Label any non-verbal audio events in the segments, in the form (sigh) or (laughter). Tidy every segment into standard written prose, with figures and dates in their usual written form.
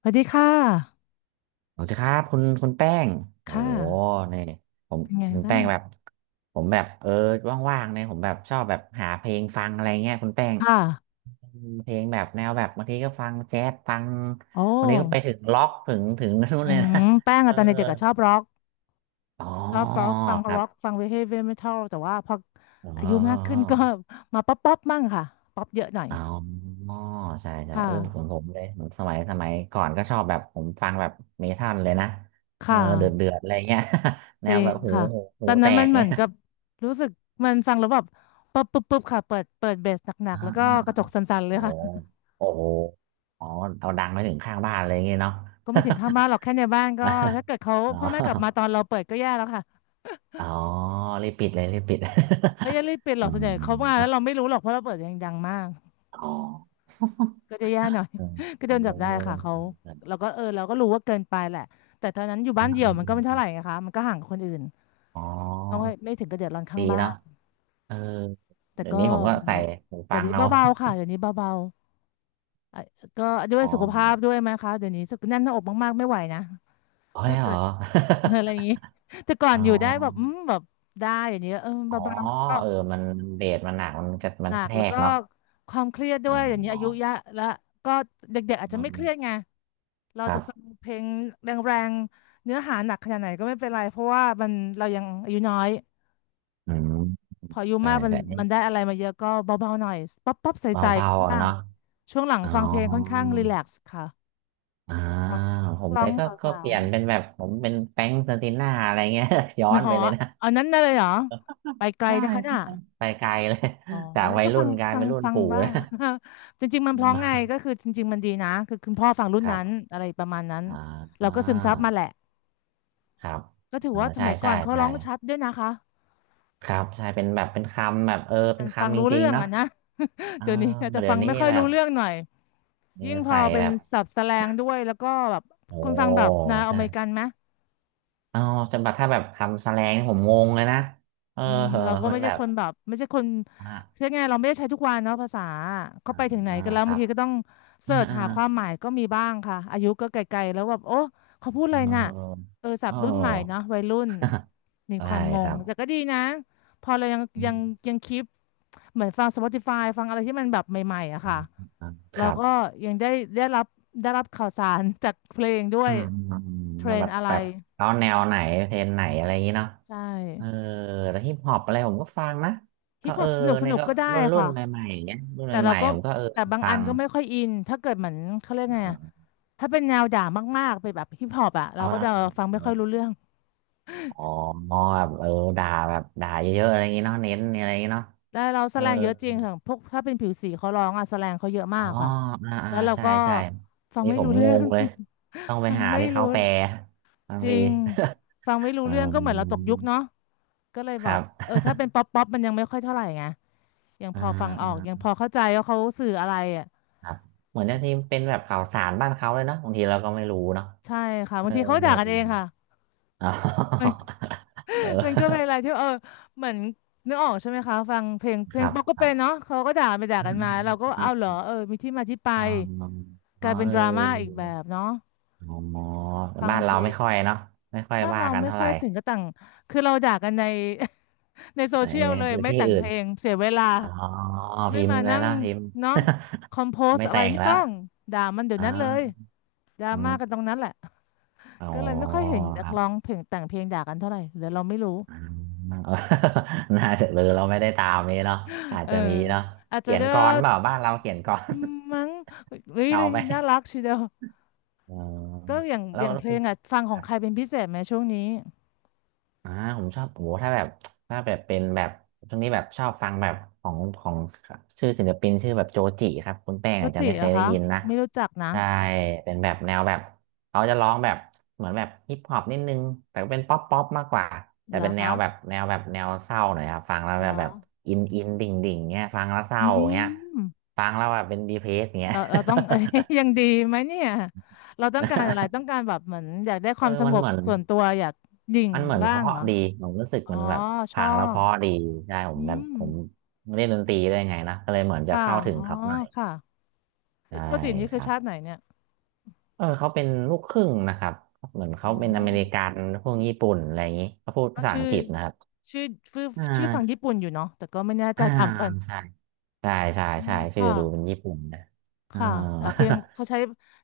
สวัสดีค่ะสวัสดีครับคุณแป้งโอ้ค่ะ โหเนี่ยผมเป็นไงถึงบ้าแป้งงแบบผมแบบว่างๆเนี่ยผมแบบชอบแบบหาเพลงฟังอะไรเงี้ยคุณแป้งค่ะเพลงแบบแนวแบบบางทีก็ฟังแจ๊สฟังโอ้วันนี้ก็ไปถึงล็อกถึงนู่นอืเลยนะมแป้งเอออะตอนเด็กๆอะชอบร็อกอ๋อฟังครัร็อกฟับงเฮฟวี่เมทัลแต่ว่าพออ๋อายุมากขึ้อนก็ (laughs) มาป๊อปป๊อปมั่งค่ะป๊อปเยอะหน่อย อ๋ออ๋อใช่ใช่ค่ะเออผมเลยผมสมัยก่อนก็ชอบแบบผมฟังแบบเมทัลเลยนะเออค่ะเดือดอะไรเงี้ย (laughs) จแนริวแบงบหูค่ะ หูหูตอนแตนั้นมักนเหมือเงี้ยนกับรู้สึกมันฟังแล้วแบบปึ๊บปึ๊บปึ๊บค่ะเปิดเบสหนักอ่า ๆแล้วก็กระจกสั่นๆเลโอ้ยค่ะ โอ้โหอ๋อเอาดังไปถึงข้างบ้านเลยอย่างเงี้ยเนาะ ก็ไม่ถึงข้างบ้านหรอกแค่ในบ้านก็ถ้า (laughs) เกิดเขาอ๋อพ่อแม่กลับมาตอนเราเปิดก็แย่แล้วค่ะ อ๋อรีบปิดเลยรีบปิด ไม่ได้เล่นเป็นห (laughs) รอือกส่วนใหญ่เขามาแล้วมเราไม่รู้หรอกเพราะเราเปิดยังดังมากอ๋อก็จะแย่หน่อย อืม (laughs) ก็โดนเอจัอบได้ค่ะเขาเออเราก็เออเราก็รู้ว่าเกินไปแหละแต่ตอนนั้นอยู่เอบ้านมเดี่ยวมัอนก็ไม่เท่าไหมร่นะคะมันก็ห่างกับคนอื่นอ๋อก็ไม่ถึงกับเดือดร้อนข้าดีงบ้าเนาะนเออแต่เดี๋ยวก็นี้ผมก็นั่นแหใส่ละหูแต่ฟังเดี๋ยวนี้เอาเบาๆค่ะเดี๋ยวนี้เบาๆอ่ะก็ด้วยอ๋อสุขภาพด้วยไหมคะเดี๋ยวนี้สึกแน่นหน้าอกมากๆไม่ไหวนะเฮ้ยถ้าเหรเกิอ ด (laughs) อะไรอย่างนี้แต่ก่อ (laughs) อ๋นอ อยู่ได้แบ (laughs) บแบบได้อย่างนี้เอออ๋อเบาๆก็ เออมันเบสมันหนักมันกระหมันนักกระแทแล้วกก็เนาะความเครียดด้อวยอย่างนี้๋ออายุเยอะแล้วก็เด็กๆอาจจะไม่เครียดไงเราครัจะฟังบเพลงแรงๆเนื้อหาหนักขนาดไหนก็ไม่เป็นไรเพราะว่ามันเรายังอายุน้อยอืมพออายุใช่มากใช่ มันได้อะไรมาเยอะก็เบาๆหน่อยป๊อปป๊อปเบาใสเบาๆอ่ะบ้างเนาะช่วงหลังอ๋อฟังเพลงค่อนข้างรีแลกซ์ค่ะอ่าฟังผนักมร้เลองยก็สาเปวลี่ยนเป็นแบบผมเป็นแฟรงค์เซอร์ติน่าอะไรเงี้ย (laughs) ย้ๆอไม่นหไปอเลยนะอันนั้นได้เลยเหรอไปไกลได้นะคะใช่น่ะ ไปไกลเลย อ๋อ (laughs) จากนั่นวัยก็รุ่ฟังนกลายเป็นรุ่นฟังปู่บ้าง นะ (laughs) จริงๆมันอืเพราะม (laughs) ไงก็คือจริงๆมันดีนะคือคุณพ่อฟังรุ่นครันั้บนอะไรประมาณนั้นอ่าอ่เราก็ซึมซับามาแหละครับก็ถืออ่าว่าสใช่มัยก่อใช่นเขาใช่ร้องชัดด้วยนะคะครับใช่เป็นแบบเป็นคำแบบเออมัเป็นนฟังคำจรู้ริงเรื่อๆงเนาะอ่ะนะ (laughs) เออเดี๋ยวนี้อาจจะเดี๋ฟัยงวนี้ไม่ค่อยแบรู้บเรื่องหน่อยเนี่ยิ่ยงพอใส่เป็แบนบศัพท์แสแลงด้วยแล้วก็แบบโอ้คุณฟังแบบแนวอใช่เมริกันไหม เอาจะแบบถ้าแบบคำแสลงผมงงเลยนะเอออืมเหอะเราก็มัไม่นใช่แบบคนแบบไม่ใช่คนอ่ะ เรียกไงเราไม่ได้ใช้ทุกวันเนาะภาษาอเขาไปถึงไหน่ากันแล้วคบารังบทีก็ต้องอ่าเสิร์ชอ่าหาความหมายก็มีบ้างค่ะอายุก็ไกลๆแล้วแบบโอ้เขาพูดเออะอไรน่ะเออศัเอพท์รุ่นใหม่เนาะอ วัยรุ่น (laughs) มีได้ความงคงรับแต่ก็ดีนะพอเราอืมยังคลิปเหมือนฟัง Spotify ฟังอะไรที่มันแบบใหม่ๆอะอืค่ะมอืมคเรารับก็ยังได้ได้รับได้รับข่าวสาร (laughs) จากเพลงด้วอืยมอืมอืมเทรแล้วนแบบอะไรแบบเอาแนวไหนเพลงไหนอะไรอย่างงี้เนาะใชเออ่แล้วฮิปฮอปอะไรผมก็ฟังนะฮิก็ปฮเอออปสนุกสเนี่ยนุกก็ก็ได้รุ่นค่ะ ใหม่ๆอย่างเงี้ยรุ่นแต่เราใหม่ก็ๆผมใช่ก็เออแต่บางฟัอันงก็ไม่ค่อยอินถ้าเกิดเหมือนเขาเรียกไงเออะอถ้าเป็นแนวด่ามากๆเป็นแบบฮิปฮอปอะเราอ๋ก็จะอฟังไม่ค่อยรู้เรื่องอ๋อแบบเออด่าแบบด่าเยอะๆอะไรอย่างงี้เนาะเน้นอะไรอย่างงี้เนาะแล้วเราแสเออ แลงเยอะจริงค่ะพวกถ้าเป็นผิวสีเขาร้องอะแสแลงเขาเยอะอ๋มาอกค่ะอ่าอ่าแล้วเราใช่ก็ใช่ฟังนี่ไม่ผมรู้งเรื่องง เลย ต้องไป (laughs) ฟังหาไม่ที่เขารู้แปลบางจริที งฟังไม่ (laughs) รู้อืเรื่องก็เหมือนเราตกยุคมเนาะก็เลยคแบรับบเออถ้าเป็นป๊อปป๊อปมันยังไม่ค่อยเท่าไหร่ไงยังพอ่าอฟังออกยังอ่าพอเข้าใจว่าเขาสื่ออะไรอะครับ เหมือนจะที่เป็นแบบข่าวสารบ้านเขาเลยเนาะบางทีเราก็ไม่รู้เนาะใช่ค่ะเอบาองทีเขาด่ากันเองค่ะ อ๋อ (laughs) (laughs) เออ (laughs) มันก็เป็นอะไรที่เออเหมือนนึกออกใช่ไหมคะฟังเพลงเพคลงรับป๊อปก็ครัเป็นบเนาะเขาก็ด่าไปด่าอืกันมาเราก็อเอาเหรอเออมีที่มาที่ไปกอ๋อลายเป็นเอดราม่าอีกแบอบเนาะอ๋อแต่ฟังบ้านเพเราลไม่งค่อยเนาะไม่ค่อยบ้านว่าเรากันไม่เท่าไหค่อร่ยถึงกับต่างคือเราด่ากันใน (laughs) ในโซแต่เชียลเลยไม่ที่แต่งอื่เพน ลงเสียเวลาอ๋อไม่พิมพ์มาเลยนั่งนะพิมพ์ เนาะคอมโพ (laughs) สไม่อะไรแต่งไม่ละต้องด่ามันเดี๋ยวอ๋อนั้นเลยดราอืม่ามกันตรงนั้นแหละอ๋อก็เลยไม่ค่อยเห็นนัคกรับร้องเพลงแต่งเพลงด่ากันเท่าไหร่หรือเราไม่รู้อืมเออ (laughs) น่าจะเลยเราไม่ได้ตามนี้เนาะอาจเออจะมีเนาะอาจจะเขียนด้วย กลอนเปล่าบ้านเราเขียนกลอน อืมมั้งเฮ้ (laughs) ยเก่าไปน่ารักทีเดียวอ๋อก็อย่างแล้วแล้เพวลคุณ งอ่ะฟังของใครเป็นพิเศษไหมช่วงนี้อ่าผมชอบโอ้โหถ้าแบบถ้าแบบเป็นแบบช่วงนี้แบบชอบฟังแบบของชื่อศิลปินชื่อแบบโจจิครับคุณแป้งโรอาจจะจิไม่เหเครอยได้คะยินนะไม่รู้จักนะใช่เป็นแบบแนวแบบเขาจะร้องแบบเหมือนแบบฮิปฮอปนิดนึงแต่ก็เป็นป๊อปป๊อปมากกว่าแต่เหรอเป็นแนวคะแบบแนวแบบแนวเศร้าหน่อยครับฟังแล้วเหรแบอบแบบอินอินดิ่งดิ่งเงี้ยฟังแล้วเศอืร้าเงี้ยมฟังแล้วแบบเป็นดีเพรสเงี้ย เราต้อง (laughs) เอ้ยยังดีไหมเนี่ยเราต้องการอะไรต้อง (laughs) การแบบเหมือนอยากได้คเอวาอมสมังนบเหมือน ส่วนตัวอยากดิ่งมันเหมือนบ้าเพงราะเหรอดีผมรู้สึกอ๋อเหมันแบบชผัองแล้วเพบราะดีใช่ผอืมแบบมผมเล่นดนตรีได้วยไงนะก็เลยเหมือนจะค่ะเข้าถึงอ๋อเขาหน่อยค่ะเอ้ใช่ยโรจินี่คคือรับชาติไหนเนี่ยเออเขาเป็นลูกครึ่งนะครับเหมือนอ๋เขาอเป็นอเมริกันพวกญี่ปุ่นอะไรอย่างนี้เขาพูดก็ภาษาอังกฤษนะครับชื่อชื่ออ่ชื่อฝั่งญี่าปุ่นอยู่เนาะแต่ก็ไม่แน่ใจอ่าถามก่อน ใช่ใช่ใช่อืใช่มชื่อค่ะดูเป็นญี่ปุ่นนะอ่า ค่ะเพลงเขาใช้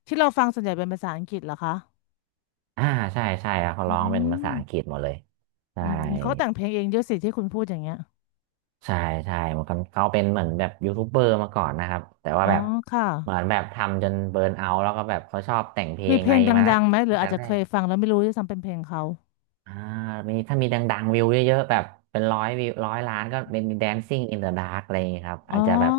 ที่เราฟังส่วนใหญ่เป็นภาษาอังกฤษเหรอคะ (laughs) อ่าใช่ใช่ครับเขาอืร้องเป็นภามษาอังกฤษหมดเลยใช่ อืมเขาแต่งเพลงเองด้วยสิที่คุณพูดอย่างเงี้ยใช่ใช่เหมือนกันเขาเป็นเหมือนแบบยูทูบเบอร์มาก่อนนะครับแต่ว่าอ๋อแบบค่ะเหมือนแบบทำจนเบิร์นเอาท์แล้วก็แบบเขาชอบแต่งเพลมีงเพอะลไรงดมาัละงๆไหมหรืตั้องอาแต่จจะแรเคยกฟังแล้วไม่รู้ด้วยซ้ำเป็นเพลงเขาอ่ามีถ้ามีดังๆวิวเยอะๆแบบเป็นร้อยวิวร้อยล้านก็เป็น Dancing in the Dark อะไรอย่างเงี้ยครับอ๋ออาจจะแบบ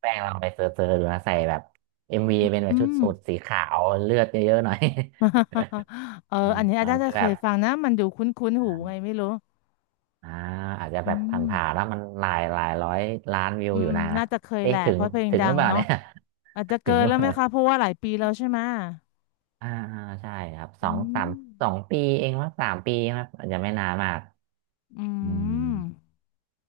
แป้งลองไปเซิร์ชๆดูนะใส่แบบเอ็มวีเป็นแบอืบชุดม สูทสีขาวเลือดเยอะๆหน่อย (laughs) เออ (laughs) อือัมนนี้ตอาอจนจะที่แบเคยบฟังนะมันดูคุ้นๆหูไงอ่าไม่รู้อ่าอาจจะอืแบบผ่านๆมแล้วมันหลายหลายร้อยล้านวิวอือยู่มนะน่าจะเคยแหเอ๊ะละถึเพงราะเพลงถึงดัหรืองเปล่าเนาะเนี่ย อาจจะถึเกิงนนแล้วไหมดคะเพราะว่าหลายปีแล้วใช่ไหมอ่าอ่าใช่ครับสออืงสามสองมปีเองว่าสามปีครับอาจจะไม่นานมากอือืมม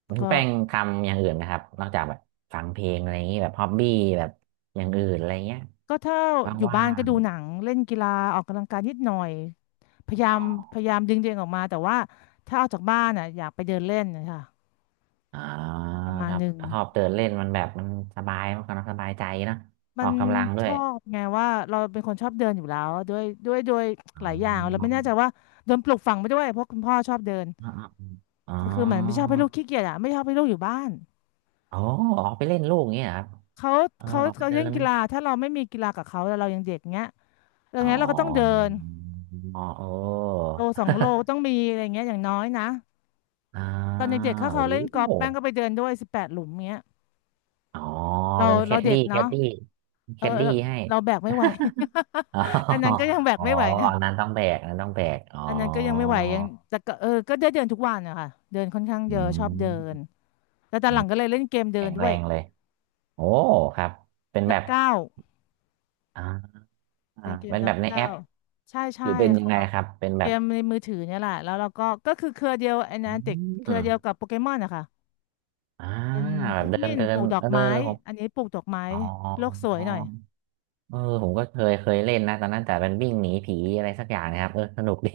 คุณก็ แป้งทำอย่างอื่นนะครับนอกจากแบบฟังเพลงอะไรอย่างนี้แบบฮอบบี้แบบอย่างอื่นอะไรเงี้ยก็ถ้าวอยู่่าบ้านก็งดูหนังเล่นกีฬาออกกำลังกายนิดหน่อยพยายาอ๋มพอยายามดึงตัวเองออกมาแต่ว่าถ้าออกจากบ้านอ่ะอยากไปเดินเล่นนะคะๆอ่าประมาคณรัหบนึ่งชอบเดินเล่นมันแบบมันสบายมันก็สบายใจนะมัออนกกำลังด้ชวยอบไงว่าเราเป็นคนชอบเดินอยู่แล้วด้วยอ๋หลายอย่างเราไม่อแน่ใจว่าโดนปลูกฝังไปด้วยเพราะคุณพ่อชอบเดินอ๋ออ๋ออ๋อก็คือเหมือนไม่ชอบให้ลูกขี้เกียจอ่ะไม่ชอบให้ลูกอยู่บ้านอ๋อออกไปเล่นลูกอย่างเงี้ยเหรอครับเขาเออเขาออกไปเขาเดิเล่นกีน ฬาถ้าเราไม่มีกีฬากับเขาแล้วเรายังเด็กเงี้ยอย่าอ๋งอเงี้ยเราก็ต้องเดินอ๋อเออโลสองโลต้องมีอะไรเงี้ยอย่างน้อยนะ อ่าตอนเด็กๆเขาโอ้เล่นกอล์โหฟแป้งก็ไปเดินด้วย18 หลุมเงี้ยอ๋อเราเป็นแคเราดเด็ดี้กแคเนาะดดี้เอแคอดดี้เราืให้ เราแบกไม่ไหว (laughs) อ๋อ (laughs) อันนั้นก็ยังแบกอ๋อไม่ไหวนะอันนั้นต้องแบกอันนั้นต้องแบกอ๋ออันนั้นก็ยังไม่ไหวยังแต่ก็เออก็ได้เดินทุกวันนะคะเดินค่อนข้างเยอือะชอบเดินมแต่ตอนหลังก็เลยเล่นเกมเดิแข็นงด้แรวยงเลยโอ้ครับเป็นนัแบบบเก้าวอ่าอ่าเป็นเกมเป็นนัแบบบในแอเก้าปวใช่หใช่รือเป็นยังค่ะไงครับเป็นแบเกบมในมือถือเนี่ยแหละแล้วเราก็ก็คือเครือเดียวไอ้อืนันติกเครือเดียวกัมบโปเกมอนนะคะอ่าเป็นแบบพิกเดิมินนเดิปนลูกดอเอกอไม้ผมอันนี้ปลูกดอกไม้อ๋อ โลกสวยหน่อย เออผมก็เคยเล่นนะตอนนั้นแต่เป็นวิ่งหนีผีอะไรสักอย่างนะครับเออสนุกดี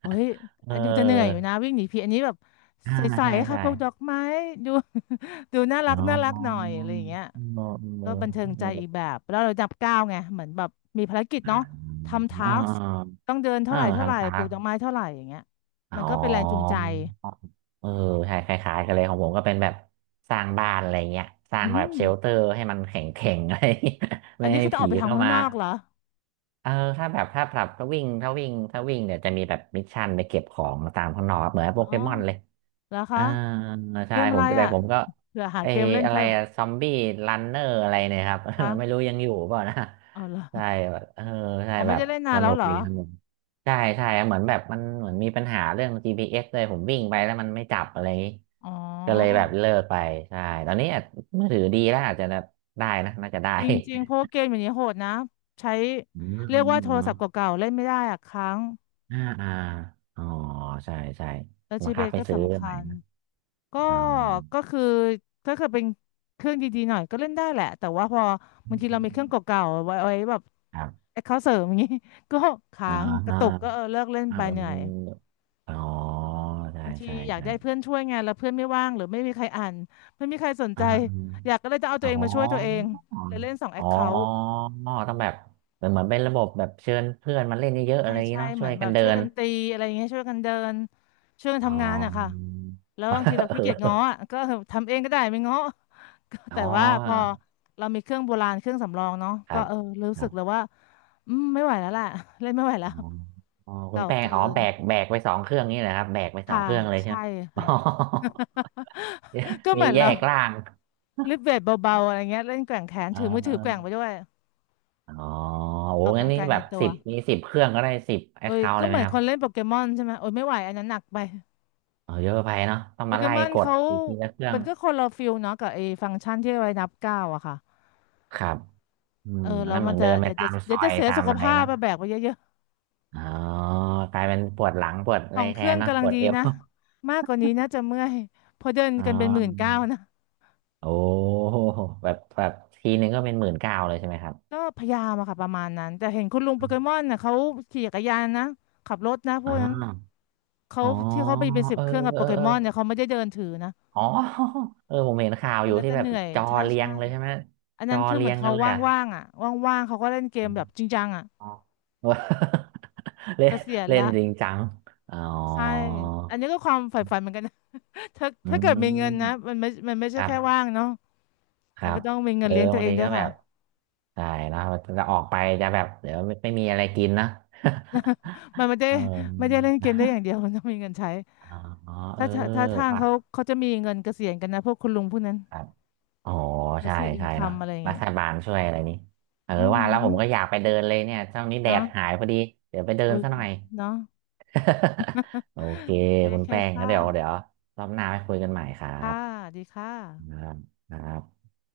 โอ้ย (laughs) เออดูจะเหนื่อยอยู่นะวิ่งหนีผีอันนี้แบบอ่าใสใช่ๆค่ะใช่พวกดอกไม้ดู (laughs) ดูน่ารัอ๋อกน่ารักหน่อยเออะอไรอย่างเงี้ยเอก็อบันเทิงเอใจอีกอแบบแล้วเราจับก้าวไงเหมือนแบบมีภารกิจเนาะทำเอทาสอต้องเดินเอเท่าอไหร่เท่าไหร่ทำตาปลูกกดอกไม้เท่าไหร่อย่างเงี้ยอ๋มันก็เป็นแรงจูงอใจเออใช่คล้ายๆกันเลยของผมก็เป็นแบบสร้างบ้านอะไรเงี้ยสร้าอืงแบบมเชลเตอร์ให้มันแข็งแข็งอะไรเงี้ย (laughs) อัไม่นนี้ให้คือจะอผีอกไปเข้าทำข้างมานอกเหรอเออถ้าแบบถ้าแบบถ้าวิ่งเดี๋ยวจะมีแบบมิชชั่นไปเก็บของตามข้างนอกครับเหมือนโปอ๋อเกมอนเลย แล้วคะอ่าเกใช่มผอะไรมก็แต่อ่ะผมก็เผื่อหาเออเกมเล่นอะไรเพิ่มซอมบี้รันเนอร์อะไรเนี่ยครับ คะ (laughs) ไม่รู้ยังอยู่เปล่านะเอาเหรอใช่แบบเออใช่เอาไม่แบได้บเล่นนาสนแล้นุวกเหรอดีสนุกใช่ใช่เหมือนแบบเหมือนมีปัญหาเรื่อง GPS เอสเลยผมวิ่งไปแล้วมันไม่จับอะไรอย่างงี้อ๋อ ก็เลยแบบเลิกไปใช่ตอนนี้อาจมือถือดีแล้วอาจจะได้นะน่าจะได้จริงๆเพราะว่าเกมอย่างนี้โหดนะใช้อืมเรียกว่าโทรศัพท์เก่าๆเล่นไม่ได้อะค้างอ่าอ๋อใช่ใช่แล้วบัจีงเบคับสไปก็ซื้อสำใหคัม่ญนะก็อ๋อก็คือถ้าเกิดเป็นเครื่องดีๆหน่อยก็เล่นได้แหละแต่ว่าพออืบางมทีเรามีเครื่องเก่าๆไว้แบบครับแอคเคาเสริมอย่างนี้ (laughs) ก็อ๋ค้าอ งกระตุกก็เออเลิกเล่นเออไปเหนื่อยอ๋อใช่บางทีอยากได้เพื่อนช่วยงานแล้วเพื่อนไม่ว่างหรือไม่มีใครอ่านไม่มีใครสนใจอ่าอมอยากก็เลยจะเอาตัอ๋วอเองมาช่วยตัวเองเลยเล่นสองแออ๋อคเคาท์ ต้องแบบเหมือนเป็นระบบแบบเชิญเพื่อนมาเล่นเยอะๆอะใช่ไรอย่างนี้ใช่เนาะเหช่มืวอยนแบกับนเดิช่วยนกันตีอะไรอย่างเงี้ยช่วยกันเดินช่วยกันอ๋อ ทำงานอะค่ะแล้วบางทีเรา (laughs) เขี้เกียจง้ออออะก็ทำเองก็ได้ไม่ง้อ (laughs) ก็อ๋แต่ว่าพออเรามีเครื่องโบราณเครื่องสำรองเนาะครัก็บเออครู้รัสึกบเลยว่าอืมไม่ไหวแล้วแหละ (laughs) เล่นไม่ไหวแล้อ๋อวอ๋อคุณเก่าแป้งเกิอ๋อนแบกไปสองเครื่องนี่แหละครับแบกไปสอค่ะงเครื่องเลยใช่ใช่ไหม (laughs) อ๋ค่ะ อ (laughs) ก็เหมีมือนแยเรากล่าวง าลิฟเวทเบาๆอะไรเงี้ยเล่นแกว่งแขน (laughs) อ่ถือมือถือแกว่งาไปด้วยอ๋อโอ้ออกกำงั้นลังนี่กายแบในบตัวสิบมีสิบเครื่องก็ได้สิบแอโอ้คยเคาท์ก็เลยเหไหมมือนครัคบ นเล่นโปเกมอนใช่ไหมโอ้ยไม่ไหวอันนั้นหนักไป อออเยอะไปเนาะต้องโปมาเกไล่มอนกดเขาอีกทีละเครื่อมังนก็คนละฟิลเนาะกับไอ้ฟังก์ชันที่ไว้นับก้าวอะค่ะครับอืเอมออันแล้วนั้นเหมัมืนอนจะเดินไปเดี๋ยวตาจะมซเดี๋ยวอจะยเสียตาสุมขอะไรภาพนะไปแบกไปเยอะอ๋อกลายเป็นปวดหลังปวดๆขอะอไรงเคแทรื่อนงเนอะกำปลังวดดีเอว นะ (laughs) มากกว่านี้น่าจะเมื่อยเพอเดินอ๋กันเป็น19,000อนะโอ้แบบทีนึงก็เป็นหมื่นเก้าเลยใช่ไหมครับก็พยายามอะค่ะประมาณนั้นแต่เห็นคุณลุงโปเกมอนน่ะเขาขี่จักรยานนะขับรถนะพอ๋วอกนั้นเขาอ๋อที่เขาไปเป็นสิบเออเครื่องกับโปเกเออมอนเนี่ยเขาไม่ได้เดินถือนะอ๋อ (laughs) เออผมเห็นข่าวอัอนยู่นั้นที่จะแบเหบนื่อยจอใช่เรียใช่งเลยใช่ไหมอันจนั้อนคือเรีเหมือยนงกัเขานเลยอ่ะว่างๆอ่ะว่างๆเขาก็เล่นเกอมแบมบจริงจังอ่ะอ๋อ (laughs) เล่เกนษียณเล่นละ จริงจังอ๋อ ใช่ อันนี้ก็ความใฝ่ฝันเหมือนกันนะ (laughs) ถ้าอืถ้าเกิดมีม เงินนะมันไม่มันไม่คใช่รับแค่ว่างเนาะคมัรันก็บต้องมีเงิเอนอเลี้ยงตัวบางเองทีด้วก็ยแบค่ะ บ ใช่เนอะจะออกไปจะแบบเดี๋ยวไม่มีอะไรกินนะ (laughs) มันไม่ (laughs) ได้เออไม่ได้เล่นเกมได้อย่างเดียวมันต้องมีเงินใช้อ๋อเออถ้าถ้าทางว่าเขาเขาจะมีเงินเกษียณกันนะพวกคุณลุงพวกนั้น ครับอ๋อใช่ passive ใช่เนาะ income อะไรอย่างรัเงี้ยฐบาลช่วยอะไรนี้เออ อือว่าหืแล้วอผมก็อยากไปเดินเลยเนี่ยช่วงนี้แดเนาะดหายพอดี เดี๋ยวไปเดิโอ้นยซะหน่อย เนาะ (laughs) โอเค โอคุณเคแป้งงั้ค่ะนเดี๋ยวรอบหน้าไปคุยกันใหม่ครัค่ะ บดีค่ะครับครับ